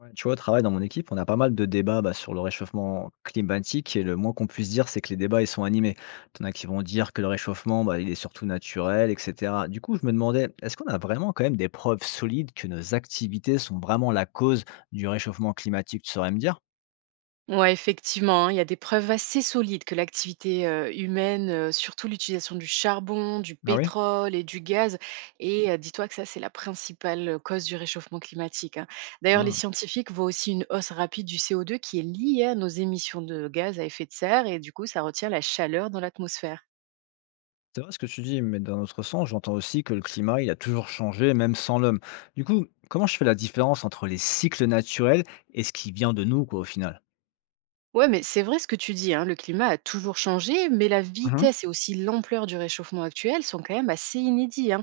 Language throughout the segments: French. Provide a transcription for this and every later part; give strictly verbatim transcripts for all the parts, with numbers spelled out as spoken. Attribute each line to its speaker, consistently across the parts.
Speaker 1: Ouais, tu vois, au travail, dans mon équipe, on a pas mal de débats bah, sur le réchauffement climatique et le moins qu'on puisse dire, c'est que les débats, ils sont animés. T'en as qui vont dire que le réchauffement, bah, il est surtout naturel, et cetera. Du coup, je me demandais, est-ce qu'on a vraiment quand même des preuves solides que nos activités sont vraiment la cause du réchauffement climatique, tu saurais me dire?
Speaker 2: Ouais, effectivement, hein, il y a des preuves assez solides que l'activité euh, humaine, euh, surtout l'utilisation du charbon, du
Speaker 1: Ah oui?
Speaker 2: pétrole et du gaz, et euh, dis-toi que ça, c'est la principale euh, cause du réchauffement climatique, hein. D'ailleurs, les
Speaker 1: Hein,
Speaker 2: scientifiques voient aussi une hausse rapide du CO2 qui est liée à nos émissions de gaz à effet de serre, et du coup, ça retient la chaleur dans l'atmosphère.
Speaker 1: c'est vrai ce que tu dis, mais d'un autre sens, j'entends aussi que le climat, il a toujours changé, même sans l'homme. Du coup, comment je fais la différence entre les cycles naturels et ce qui vient de nous, quoi, au final?
Speaker 2: Ouais, mais c'est vrai ce que tu dis, hein, le climat a toujours changé, mais la
Speaker 1: Mhm.
Speaker 2: vitesse et aussi l'ampleur du réchauffement actuel sont quand même assez inédits, hein.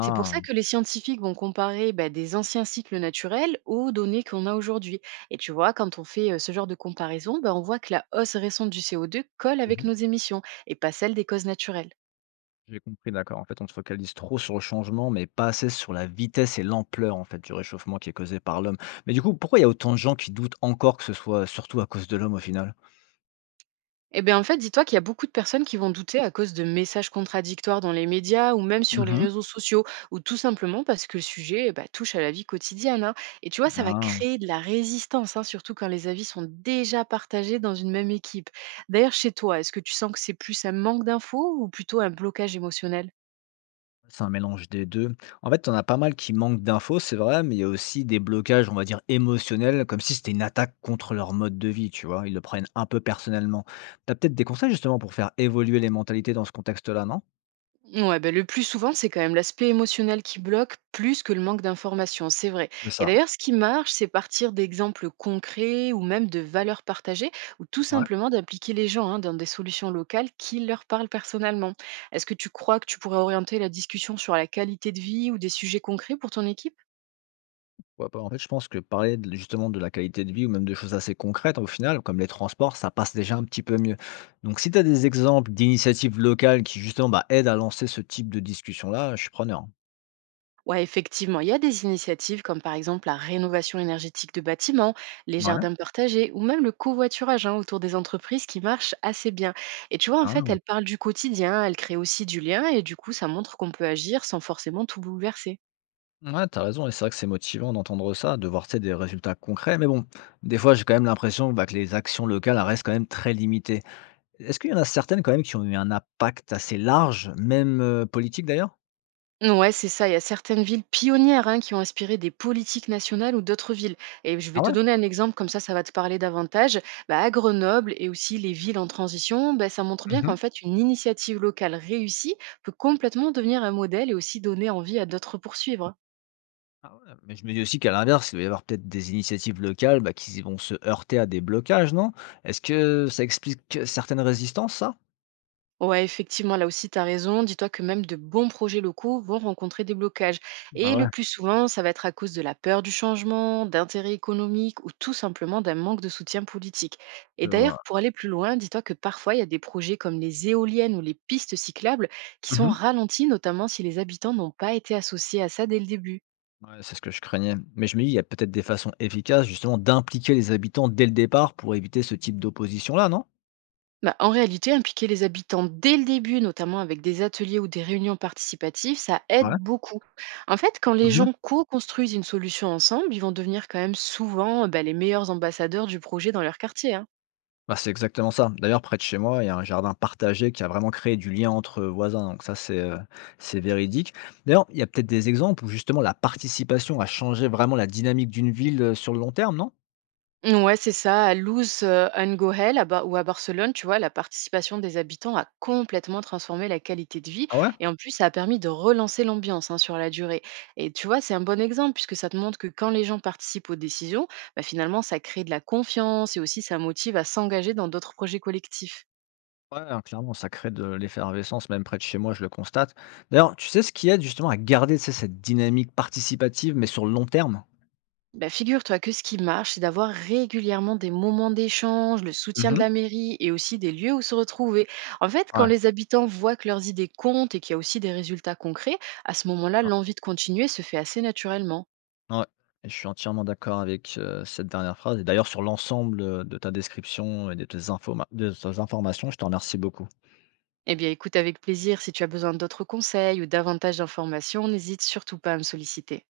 Speaker 2: C'est pour ça que les scientifiques vont comparer bah, des anciens cycles naturels aux données qu'on a aujourd'hui. Et tu vois, quand on fait euh, ce genre de comparaison, bah, on voit que la hausse récente du CO2 colle avec nos émissions et pas celle des causes naturelles.
Speaker 1: J'ai compris, d'accord. En fait, on se focalise trop sur le changement, mais pas assez sur la vitesse et l'ampleur en fait du réchauffement qui est causé par l'homme. Mais du coup, pourquoi il y a autant de gens qui doutent encore que ce soit surtout à cause de l'homme au final?
Speaker 2: Eh bien, en fait, dis-toi qu'il y a beaucoup de personnes qui vont douter à cause de messages contradictoires dans les médias ou même sur les
Speaker 1: Mhm.
Speaker 2: réseaux sociaux, ou tout simplement parce que le sujet bah, touche à la vie quotidienne, hein. Et tu vois, ça va
Speaker 1: Ah,
Speaker 2: créer de la résistance, hein, surtout quand les avis sont déjà partagés dans une même équipe. D'ailleurs, chez toi, est-ce que tu sens que c'est plus un manque d'infos ou plutôt un blocage émotionnel?
Speaker 1: c'est un mélange des deux. En fait, on a pas mal qui manquent d'infos, c'est vrai, mais il y a aussi des blocages, on va dire, émotionnels, comme si c'était une attaque contre leur mode de vie, tu vois. Ils le prennent un peu personnellement. T'as peut-être des conseils justement pour faire évoluer les mentalités dans ce contexte-là, non?
Speaker 2: Ouais, ben le plus souvent, c'est quand même l'aspect émotionnel qui bloque plus que le manque d'informations, c'est vrai.
Speaker 1: C'est
Speaker 2: Et
Speaker 1: ça.
Speaker 2: d'ailleurs, ce qui marche, c'est partir d'exemples concrets ou même de valeurs partagées ou tout
Speaker 1: Ouais.
Speaker 2: simplement d'appliquer les gens hein, dans des solutions locales qui leur parlent personnellement. Est-ce que tu crois que tu pourrais orienter la discussion sur la qualité de vie ou des sujets concrets pour ton équipe?
Speaker 1: Ouais, bah, en fait, je pense que parler de- justement de la qualité de vie ou même de choses assez concrètes, au final, comme les transports, ça passe déjà un petit peu mieux. Donc, si tu as des exemples d'initiatives locales qui justement bah, aident à lancer ce type de discussion-là, je suis preneur.
Speaker 2: Ouais, effectivement, il y a des initiatives comme par exemple la rénovation énergétique de bâtiments, les
Speaker 1: Ouais.
Speaker 2: jardins partagés ou même le covoiturage hein, autour des entreprises qui marchent assez bien. Et tu vois, en fait,
Speaker 1: Hein.
Speaker 2: elles parlent du quotidien, elles créent aussi du lien et du coup, ça montre qu'on peut agir sans forcément tout bouleverser.
Speaker 1: Ouais, t'as raison, et c'est vrai que c'est motivant d'entendre ça, de voir tu sais, des résultats concrets, mais bon, des fois j'ai quand même l'impression bah, que les actions locales elles restent quand même très limitées. Est-ce qu'il y en a certaines quand même qui ont eu un impact assez large, même euh, politique d'ailleurs?
Speaker 2: Ouais, c'est ça. Il y a certaines villes pionnières hein, qui ont inspiré des politiques nationales ou d'autres villes. Et je vais
Speaker 1: Ah
Speaker 2: te
Speaker 1: ouais?
Speaker 2: donner un exemple, comme ça, ça va te parler davantage. Bah, à Grenoble et aussi les villes en transition, bah, ça montre bien qu'en fait, une initiative locale réussie peut complètement devenir un modèle et aussi donner envie à d'autres poursuivre.
Speaker 1: Ah ouais, mais je me dis aussi qu'à l'inverse, il va y avoir peut-être des initiatives locales, bah, qui vont se heurter à des blocages, non? Est-ce que ça explique certaines résistances, ça?
Speaker 2: Ouais, effectivement, là aussi, tu as raison. Dis-toi que même de bons projets locaux vont rencontrer des blocages.
Speaker 1: Ah
Speaker 2: Et le
Speaker 1: ouais,
Speaker 2: plus souvent, ça va être à cause de la peur du changement, d'intérêts économiques ou tout simplement d'un manque de soutien politique. Et
Speaker 1: je vois.
Speaker 2: d'ailleurs, pour aller plus loin, dis-toi que parfois, il y a des projets comme les éoliennes ou les pistes cyclables qui sont
Speaker 1: Mmh.
Speaker 2: ralentis, notamment si les habitants n'ont pas été associés à ça dès le début.
Speaker 1: Ouais, c'est ce que je craignais. Mais je me dis, il y a peut-être des façons efficaces, justement, d'impliquer les habitants dès le départ pour éviter ce type d'opposition-là, non?
Speaker 2: Bah, en réalité, impliquer les habitants dès le début, notamment avec des ateliers ou des réunions participatives, ça
Speaker 1: Ouais.
Speaker 2: aide beaucoup. En fait, quand les
Speaker 1: Mmh.
Speaker 2: gens co-construisent une solution ensemble, ils vont devenir quand même souvent euh, bah, les meilleurs ambassadeurs du projet dans leur quartier, hein.
Speaker 1: Bah, c'est exactement ça. D'ailleurs, près de chez moi, il y a un jardin partagé qui a vraiment créé du lien entre voisins. Donc ça, c'est euh, c'est véridique. D'ailleurs, il y a peut-être des exemples où justement la participation a changé vraiment la dynamique d'une ville euh, sur le long terme, non?
Speaker 2: Ouais, c'est ça. À Luz euh, Ungohel à Bar- ou à Barcelone, tu vois, la participation des habitants a complètement transformé la qualité de vie
Speaker 1: Ah ouais?
Speaker 2: et en plus, ça a permis de relancer l'ambiance hein, sur la durée. Et tu vois, c'est un bon exemple puisque ça te montre que quand les gens participent aux décisions, bah, finalement, ça crée de la confiance et aussi ça motive à s'engager dans d'autres projets collectifs.
Speaker 1: Ouais, hein, clairement, ça crée de l'effervescence, même près de chez moi, je le constate. D'ailleurs, tu sais ce qui aide justement à garder, tu sais, cette dynamique participative, mais sur le long terme?
Speaker 2: Bah, figure-toi que ce qui marche, c'est d'avoir régulièrement des moments d'échange, le soutien de
Speaker 1: Mhm.
Speaker 2: la mairie et aussi des lieux où se retrouver. En fait, quand
Speaker 1: Ouais.
Speaker 2: les habitants voient que leurs idées comptent et qu'il y a aussi des résultats concrets, à ce moment-là, l'envie de continuer se fait assez naturellement.
Speaker 1: Ouais, et je suis entièrement d'accord avec, heu, cette dernière phrase et d'ailleurs sur l'ensemble, heu, de ta description et de tes infoma de tes informations, je te remercie beaucoup.
Speaker 2: Eh bien, écoute avec plaisir, si tu as besoin d'autres conseils ou davantage d'informations, n'hésite surtout pas à me solliciter.